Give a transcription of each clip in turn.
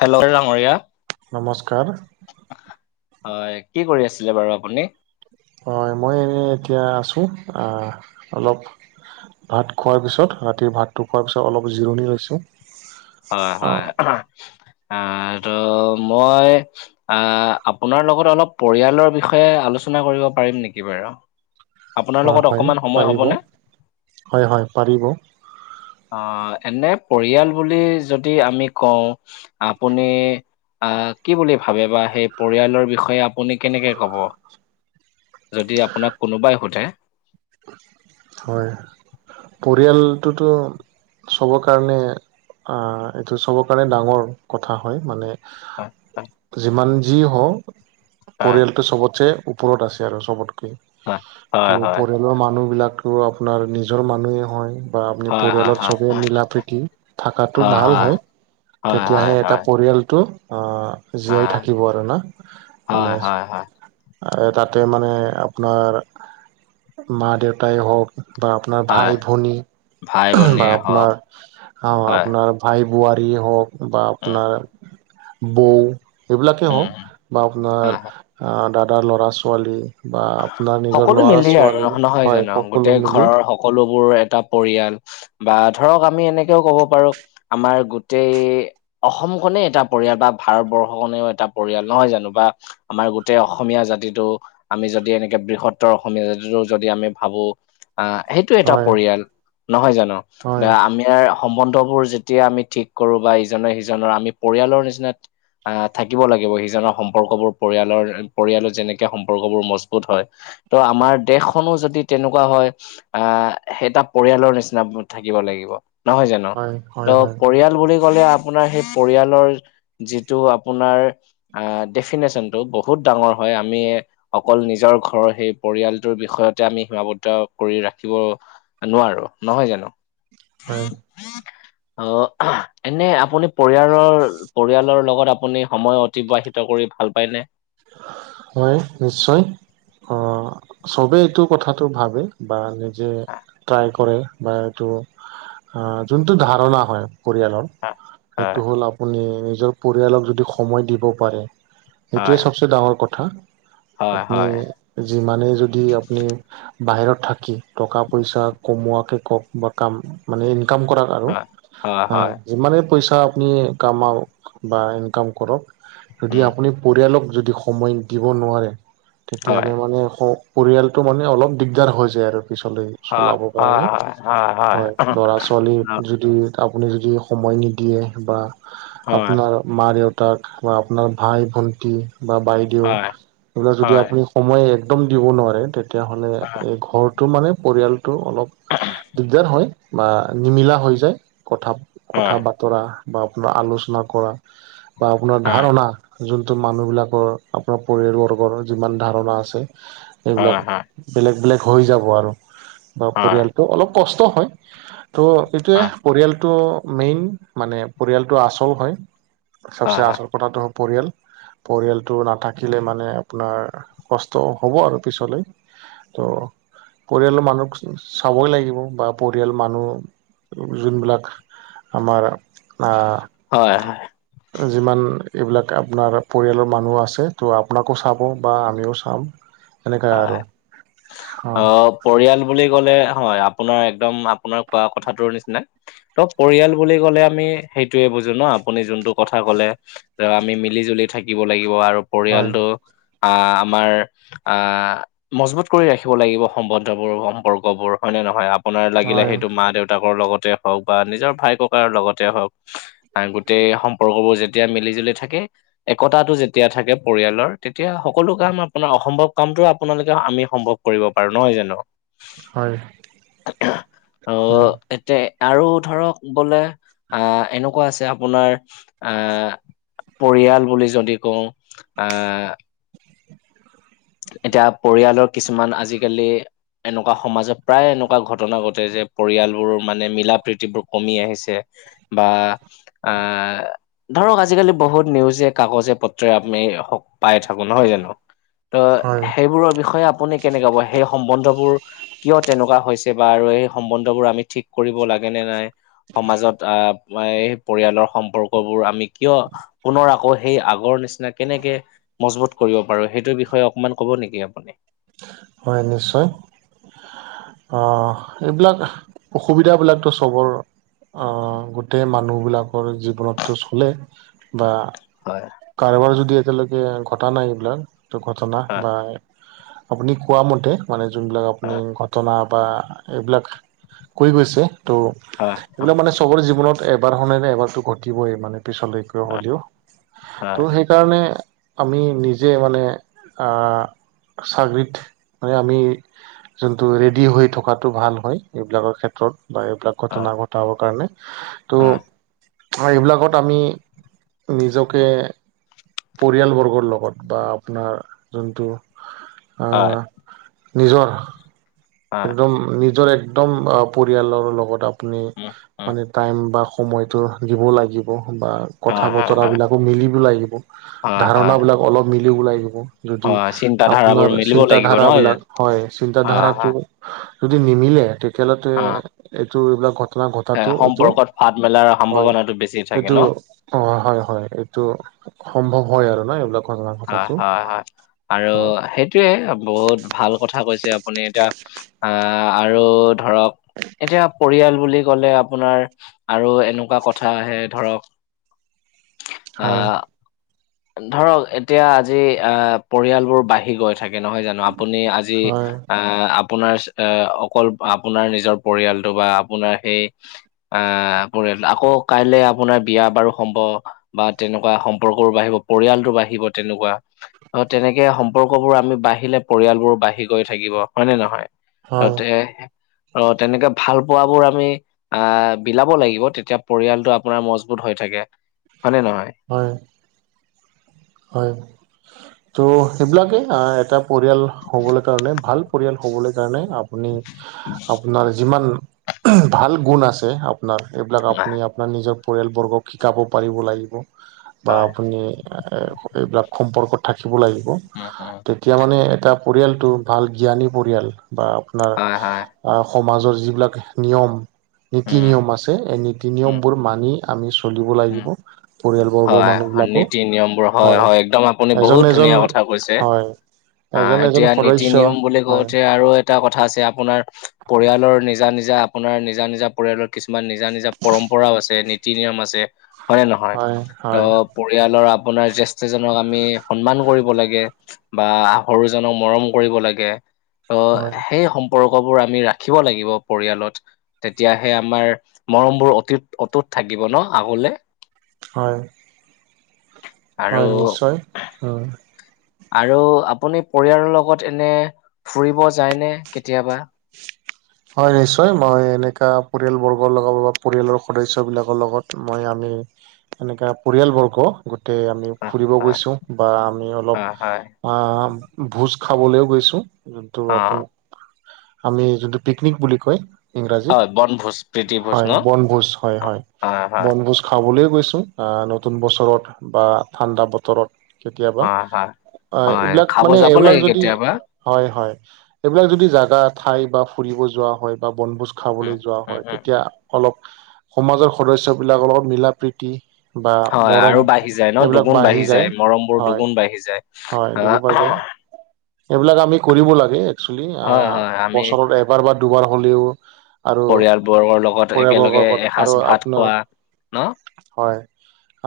Hello! ডাঙৰীয়া। নমস্কাৰ। হয়, কি কৰি আছিলে বাৰু আপুনি? হয়', মই এনে এতিয়া আছো, আ অলপ ভাত খোৱাৰ পিছত, ৰাতি ভাতটো খোৱাৰ পিছত, অলপ জিৰণি লৈছো। হয়, হয়, আ ত মই আ আপোনাৰ লগত অলপ পৰিয়ালৰ বিষয়ে আলোচনা কৰিব পাৰিম নেকি বাৰু? আপোনাৰ অ লগত হয় অকমান সময় পাৰিব হবনে? হয়', হয়', পাৰিব। অ' এনে পৰিয়াল বুলি যদি আমি কওঁ, আপুনি আ, কি বুলি ভাবে বা সেই পৰিয়ালৰ বিষয়ে আপুনি কেনেকে কব? যদি আপোনাক কোনোবাই সুধে হয়, পৰিয়ালটোতো চবৰ কাৰণে, আ এইটো চবৰ কাৰণে ডাঙৰ কথা হয়, মানে যিমান যি হওঁ হয় পৰিয়ালটো চবতছে ওপৰত আছে আৰু, চবতকে ত' হয়, হয় পৰিয়ালৰ মানুহ বিলাকটো আপোনাৰ নিজৰ মানুহেই হয়। বা আপুনি হয় হয় হয় পৰিয়ালৰ হয় চবে মিলা প্ৰীতি থাকাটো ভাল হয়। তেতিয়াহে হয় হয় হয় এটা হয় পৰিয়ালটো, আ জীয়াই হয় থাকিব আৰু না, হয় হয় হয় হয় মানে তাতে মানে আপোনাৰ মা দেউতাই হওক, বা আপোনাৰ ভাই হয়, ভনী, বা ভাই-ভনীয়ে হওক আপোনাৰ অ' হয়। আপোনাৰ ভাই বোৱাৰীয়ে হওক, বা উম, আপোনাৰ বৌ এইবিলাকেই উম, হওঁক, বা আপোনাৰ হয়, হয়। আ দাদাৰ ল'ৰা ছোৱালী বা আপোনাৰ নিজৰ সকলো ল'ৰা মিলি ছোৱালী নহয় হয় জানো? সকলো গোটেই মিলি ঘৰৰ সকলোবোৰ এটা পৰিয়াল। বা ধৰক আমি এনেকেও কব পাৰো, আমাৰ গোটেই অসম খনে এটা পৰিয়াল, বা ভাৰতবৰ্ষ খনেও এটা পৰিয়াল, নহয় জানো? বা আমাৰ গোটেই অসমীয়া জাতিটো আমি যদি এনেকে বৃহত্তৰ অসমীয়া জাতিটো যদি আমি ভাবো অ সেইটো এটা হয় পৰিয়াল নহয় জানো হয় দ আমি ইয়াৰ সম্বন্ধবোৰ যেতিয়া আমি ঠিক কৰো বা ইজনে সিজনৰ আমি পৰিয়ালৰ নিচিনা আ থাকিব লাগিব সিজনৰ সম্পৰ্কবোৰ পৰিয়ালৰ পৰিয়ালৰ যেনেকে সম সৰ্গবোৰ মজবুত হয় ত' আমাৰ দেশখনো যদি তেনেকুৱা হয় আ এটা পৰিয়ালৰ নিচিনা থাকিব লাগিব নহয় জানো হয় হয় ত হয় পৰিয়াল বুলি ক'লে আপোনাৰ সেই পৰিয়ালৰ যিটো আপোনাৰ ডেফিনেশচনটো বহুত ডাঙৰ হয় আমি অকল নিজৰ ঘৰৰ সেই পৰিয়ালটোৰ বিষয়তে আমি সীমাবদ্ধ কৰি ৰাখিব নোৱাৰো নহয় জানো হয় অ এনে আপুনি পৰিয়ালৰ পৰিয়ালৰ লগত আপুনি সময় অতিবাহিত কৰি ভাল পায়নে হয় নিশ্চয় অ চবে এইটো কথাটো ভাবে বা যে ট্ৰাই কৰে বা এইটো যোনটো ধাৰণা হয় পৰিয়ালৰ সেইটো হয় হ'ল আপুনি নিজৰ পৰিয়ালক যদি সময় দিব পাৰে সেইটোৱেই হয় চবচে ডাঙৰ কথা, হয় আপুনি হয় হয় যিমানেই যদি আপুনি বাহিৰত থাকি, টকা পইচা কমোৱাকে কওক বা কাম মানে ইনকাম কৰা আৰু হয়, যিমানেই পইচা আপুনি কামাওক বা ইনকাম কৰক উম যদি আপুনি পৰিয়ালক যদি সময় দিব নোৱাৰে, হয়, তেতিয়াহ'লে মানে স পৰিয়ালটো মানে অলপ দিগদাৰ হৈ যায় আৰু। পিছলৈ চলাবৰ কাৰণে, হয় লৰা ছোৱালী- যদি আপুনি যদি সময় নিদিয়ে বা, হয়, হয়, হয়, আপোনাৰ- মা দেউতাক বা আপোনাৰ ভাই ভন্টি বা বাইদেউ, এইবিলাক যদি হয়, হয়, আপুনি- সময় একদম দিব নোৱাৰে তেতিয়াহ'লে হয়, এই ঘৰটো মানে পৰিয়াল টো, অলপ দিগদাৰ হয় বা নিমিলা হৈ যায় কথা কথা হয়, ব বতৰা বা আপোনাৰ আলোচনা কৰা বা আপোনাৰ হয়, হয়, ধাৰণা - মানুহবিলাকৰ আপোনাৰ পৰিয়ালবৰ্গৰ যিমান ধাৰণা আছে হয়, সেইবিলাক- হয়, বেলেগ বেলেগ হৈ যাব আৰু, বা হয়, পৰিয়ালটো অলপ কষ্ট হয়, ত'- এইটোৱে পৰিয়ালটো মেইন মানে পৰিয়ালটো আচল হয় চবচে আচল- কথাটো হ'ল পৰিয়াল। পৰিয়ালটো নাথাকিলে মানে আপোনাৰ কষ্ট হ'ব আৰু পিছলৈ। ত'- পৰিয়ালৰ মানুহক চাবই লাগিব বা পৰিয়াল মানুহ যোনবিলাক- আমাৰ হয়, আহ, যিমান এইবিলাক- আপোনাৰ পৰিয়ালৰ মানুহ আছে ত' আপোনাকো চাব বা আমিও চাম। এনেকুৱা আৰু, হয়, অ। পৰিয়াল বুলি ক'লে হয় আপোনাৰ একদম আপোনাৰ কোৱা কথাটোৰ নিচিনা। ত পৰিয়াল বুলি ক'লে আমি সেইটোয়ে বুজো ন আপুনি যোনটো কথা ক'লে। আমি মিলি জুলি থাকিব লাগিব আৰু হয় পৰিয়ালটো, আহ আমাৰ- আহ মজবুত কৰি ৰাখিব লাগিব সম্বন্ধ বোৰ সম্পৰ্ক বোৰ হয়নে নহয়- আপোনাৰ লাগিলে হয় সেইটো মা দেউতাকৰ লগতে হওক বা নিজৰ ভাই ককাৰ লগতে হওক- আহ গোটেই সম্পৰ্কবোৰ যেতিয়া মিলি জুলি থাকে। একতাটো যেতিয়া থাকে পৰিয়ালৰ তেতিয়া সকলো কাম আপোনাৰ অসম্ভৱ- কামো আপোনালোকে আমি সম্ভৱ কৰিব পাৰো নহয় জানো। হয়। অ। হয় এতিয়া আৰু ধৰক বোলে আহ এনেকুৱা আছে আপোনাৰ- আহ, পৰিয়াল বুলি যদি কওঁ আহ- এতিয়া পৰিয়ালৰ কিছুমান আজিকালি- এনেকুৱা সমাজত প্ৰায় এনেকুৱা ঘটনা ঘটে যে পৰিয়ালবোৰ মানে মিল প্ৰীতি বোৰ কমি আহিছে- বা আ- ধৰক আজিকালি বহুত নিউজে কাগজে পত্ৰয়ে আমি পাই থাকো নহয় জানো। ত হয় সেইবোৰৰ বিষয়ে আপুনি কেনেকা ক সেই সম্বন্ধবোৰ- কিয় তেনেকুৱা হৈছে বা আৰু এই সম্বন্ধ বোৰ আমি ঠিক কৰিব লাগে নে নাই- সমাজত আহ পৰিয়ালৰ সম্পৰ্ক বোৰ আমি- কিয় পুনৰ আকৌ সেই আগৰ নিচিনা কেনেকে মজবুত কৰিব পাৰো সেইটোৰ বিষয়ে- অকণমান ক'ব নেকি আপুনি? হয় নিশ্চয়। অ এইবিলাক অসুবিধা বিলাকতো চবৰ। আহ গোটেই মানুহবিলাকৰ জীৱনতটো চলে বা- হয়। কাৰোবাৰ যদি এতিয়ালৈকে ঘটা নাই এইবিলাক ঘটনা হয় বা- আপুনি কোৱা মতে মানে যোনবিলাক আপুনি হয় ঘটনা- বা এইবিলাক, কৰি গৈছে হয় ত' এইবিলাক মানে চবৰে জীৱনত। তই এবাৰ শুনানে এবাৰতো ঘটিবই মানে পিছলৈকে হয় হ'লেও। হয় ত' সেইকাৰণে আমি নিজে মানে আ চাকৰিত মানে আমি যোনটো ৰেডি হৈ থকাটো ভাল হয় এইবিলাকৰ ক্ষেত্ৰত। বা এইবিলাক ঘটনা ঘটাবৰ কাৰণে হয় ত' হয় এইবিলাকত আমি নিজকে পৰিয়ালবৰ্গৰ লগত বা আপোনাৰ যোনটো আ হায়। নিজৰ হয় একদম নিজৰ একদম আ পৰিয়ালৰ লগত আপুনি উম উম মানে টাইম বা সময়টো দিব লাগিব বা কথা হয় হয় হয় বতৰাবিলাকো মিলিব লাগিব হয় হয় ধাৰণাবিলাক অলপ মিলি ওলাই দিব যদি হয় চিন্তাধাৰাবোৰ আপোনাৰ মিলিব লাগিব নহয় চিন্তাধাৰাবিলাক জানো হয় হয় হয় চিন্তাধাৰাটো যদি নিমিলে তেতিয়াহলেটো এ হয় এইটো এইবিলাক ঘ টনা এ ঘটাটো এইটো, সম্পৰ্কত ফাট মেলাৰ হয় সম্ভাৱনাটো বেছি থাকে এইটো ন অ হয় হয় এইটো সম্ভৱ হয় আৰু ন এইবিলাক ঘটনা হা ঘটাটো হা হা আৰু হয় সেইটোয়ে বহুত ভাল কথা কৈছে আপুনি এতিয়া আহ আৰু ধৰক এতিয়া পৰিয়াল বুলি কলে আপোনাৰ আৰু এনেকুৱা কথা আহে ধৰক আ হয় ধৰক এতিয়া আজি আহ পৰিয়ালবোৰ বাঢ়ি গৈ থাকে নহয় জান ন আপুনি আজি হয় আহ আ পোনাৰ এ অকল আপোনাৰ নিজৰ পৰিয়ালটো বা আপোনাৰ সেই আহ পৰিয়াল আকৌ কাইলে আপোনাৰ বিয়া বাৰু সম্ভ বা তেনেকুৱা সম্পৰ্ক বাঢ়িব, পৰিয়ালটো বাঢ়িব তেনেকুৱা অ তেনেকে সম্পৰ্কবোৰ আমি বাঢ়িলে পৰিয়ালবোৰ বাঢ়ি গৈ থাকিব হয় নে নহয়? হয় ততে অ তেনেকে ভাল পোৱাবোৰ আমি আহ বিলাব লাগিব তেতিয়া পৰিয়ালটো আপোনাৰ মজবুত হৈ থাকে হয়নে নহয়? অ। হয়। ত' সেইবিলাকে আ এটা পৰিয়াল হ'বলৈ কাৰণে ভাল পৰিয়াল হ'বলৈ কাৰণে আপ পুনি আপোনাৰ যিমান আহ ভাল গুণ আছে আপোনাৰ এইবিলাক আপুনি আ পোনাৰ নিজৰ পৰিয়ালবৰ্গক শিকাব পাৰিব লাগিব বা হয় আপুনি আ এ এইবিলাক সম্পৰ্কত থাকিব লাগিব উম উম তেতিয়া মানে এটা পৰিয়ালটো ভাল জ্ঞানী পৰিয়াল বা আপোনাৰ হয় হয় অ সমাজৰ যিবিলাক নিয়ম, নীতি - নিয়ম উম আছে এই নীতি - উম নিয়মবোৰ মানি আমি চলিব উম লাগিব। পৰিয়ালবৰ্গৰ হয়, মানুহবিলাকো নীতি - নিয়মবোৰ হয় হয় একদম আপুনি এজন বহুত এজন ধুনীয়া কথা কৈছে। হয় আ, এজন এজন এতিয়া নীতি সদস্য - নিয়ম বুলি হয় কওঁতে আৰু এটা কথা আছে আপোনাৰ পৰিয়ালৰ নিজা - নিজা আপোনাৰ নিজা - নিজা পৰিয়ালৰ কিছুমান নিজা-নিজা পৰম্পৰাও আছে, নীতি - নিয়ম আছে হয় নে নহ হয়-হয়। পৰিয়ালৰ আপোনাৰ জেষ্ঠ্যজনক আমি সন্মান কৰিব লাগে বা সৰুজনক মৰম কৰিব লাগে ত হয় সেই সম পৰ্কবোৰ আমি ৰাখিব লাগিব পৰিয়ালত। তেতিয়াহে আমাৰ মৰম বোৰ অতুত-অতুত থাকিব ন' আগলে। হয়। আৰু হয় নিশ্চয়, উমঁ। আৰু আপুনি পৰিয়ালৰ লগত এনে ফুৰিব যায়নে কেতিয়াবা? হয় নিশ্চয়, মই এনেকা পৰিয়ালবৰ্গৰ লগত বা পৰিয়ালৰ সদস্যবিলাকৰ লগত মই আমি এনেকা পৰিয়ালবৰ্গ গোটেই আমি আহ ফুৰিব আহ গৈছো বা আমি হয় হয় অলপ আহ' ভোজ খাবলৈও গৈছো। যোনটো অ আপুনি, আমি যোনটো পিকনিক বুলি কয়। ইংৰাজীত, হয় বনভোজ প্ৰীতিভোজ হয় ন বনভোজ হয় হয়, বনভোজ খাবলৈ গৈছো নতুন বছৰত বা ঠাণ্ডা বতৰত কেতিয়াবা হয় হয় অ, হয় এইবিলাক খাব মানে যাব এইবিলাক লাগে যদি কেতিয়াবা হয় হয়, এইবিলাক যদি জাগা ঠাই বা ফুৰিব যোৱা হয় বা বনভোজ উম খাবলৈ যোৱা উম হয়। উম তেতিয়া অলপ সমাজৰ সদস্য বিলাকৰ লগত মিলা প্ৰীতি বা হয় আৰু মৰম বাঢ়ি যায় ন এইবিলাক দুগুণ বাঢ়ি যায়, মৰমবোৰ হয়। দুগুণ বাঢ়ি যায়। হয়, আহ, [unintelligible] যায় এইবিলাক আমি কৰিব লাগে একচেলি হয় আহ' হয় আমি বছৰৰ এবাৰ বা দুবাৰ হ'লেও। আৰু পৰিয়ালবৰ্গৰ লগত একেলগে পৰিয়ালবৰ্গৰ এসাঁজ আৰু ভাত আপোনাৰ, খোৱা ন হয়।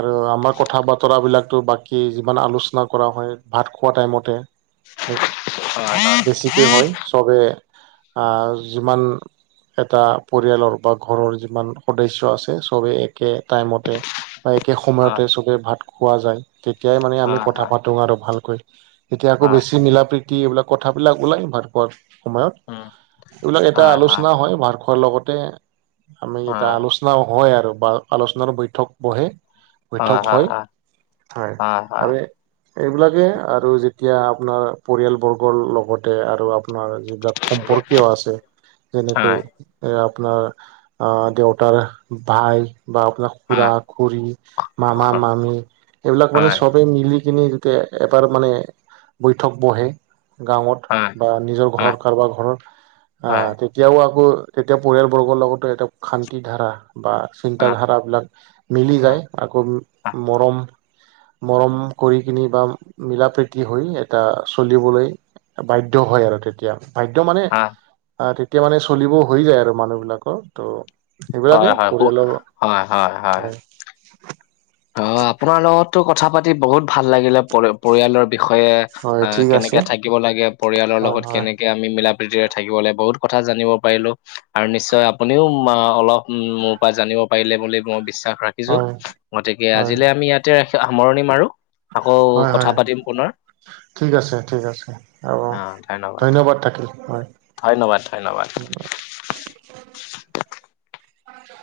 আৰু আমাৰ কথা বতৰা বিলাকতো বাকী যিমান আলোচনা কৰা হয় ভাত খোৱা টাইমতে হয় বেছিকৈ হয় চবে আহ' যিমান এটা পৰিয়ালৰ বা ঘৰৰ যিমান সদস্য আছে চবেই একে টাইমতে বা একে হয় সময়তে চবে ভাত খোৱা যায়। তেতিয়াই মানে আমি হয় হয় কথা হয় পাতো আৰু ভালকৈ। এতিয়া আকৌ হয় বেছি মিলা প্ৰীতি এইবিলাক কথাবিলাক ওলাই ভাতখোৱাত সময়ত। উম এইবিলাক এটা আলোচনা হয় ভাত খোৱাৰ লগতে আমি এটা হয় আলোচনা আলোচনা হয় আৰু বা আলোচনাৰ বৈঠক বহে। বৈথক হয়, হয় আমি এইবিলাকেই আৰু যেতিয়া আপোনাৰ পৰিয়ালবৰ্গৰ লগতে আৰু আপোনাৰ যিবিলাক সম্পৰ্কীয় আছে যেনেকৈ হয় এ, আপোনাৰ আহ' দেউতাৰ ভাই বা আপোনাৰ হয় খুৰা-খুৰি, হয় মামা-মামি এইবিলাক মানে হয় হয় চবেই মিলি কিনি যেতিয়া এবাৰ মানে বৈঠক বহে হয় গাঁৱত হয় বা নিজৰ হয় ঘৰত কাৰোবাৰ ঘৰৰ আহ' হয় তেতিয়াও আকৌ তেতিয়া পৰিয়ালবৰ্গৰ লগতো এটা শান্তি ধাৰা বা চিন্তাধাৰাবিলাক মিলি হয় যায় আকৌ হয় মৰম- মৰম কৰি কিনি বা মিলা প্ৰীতি হৈ এটা চলিবলৈ বাধ্য হয় আৰু তেতিয়া। বাধ্য মানে হয় আহ' তেতিয়া মানে চলিবও হৈ যায় আৰু মানুহ বিলাকৰ ত' হয় সেইবিলাকে হয় পু পৰিয়ালৰ, হয়। অ, আপোনাৰ লগততো কথা পাতি বহুত ভাল লাগিলে প পৰিয়ালৰ বিষয়ে হয় আহ' ঠিক আছে কেনেকে থাকিব লাগে পৰিয়ালৰ হয় লগত হয় কেনেকে আমি মিলা প্ৰীতিৰে থাকিব লাগে। বহুত কথা জানিব পাৰিলো আৰু নিশ্চয় আপুনিও অলপ উমঁ' মোৰ পৰা জানিব পাৰিলে বুলি মই বিশ্বাস ৰাখিছো। হয় গতিকে হয় আজিলৈ আ আমি ইয়াতে ৰাখি সামৰণি মাৰো আকৌ হয় হয় কথা পাতিম পুণৰ। ঠিক আছে ঠিক আছে হ'ব, ধন্যবাদ থাকিল হয়। ধন্যবাদ, ধন্যবাদ।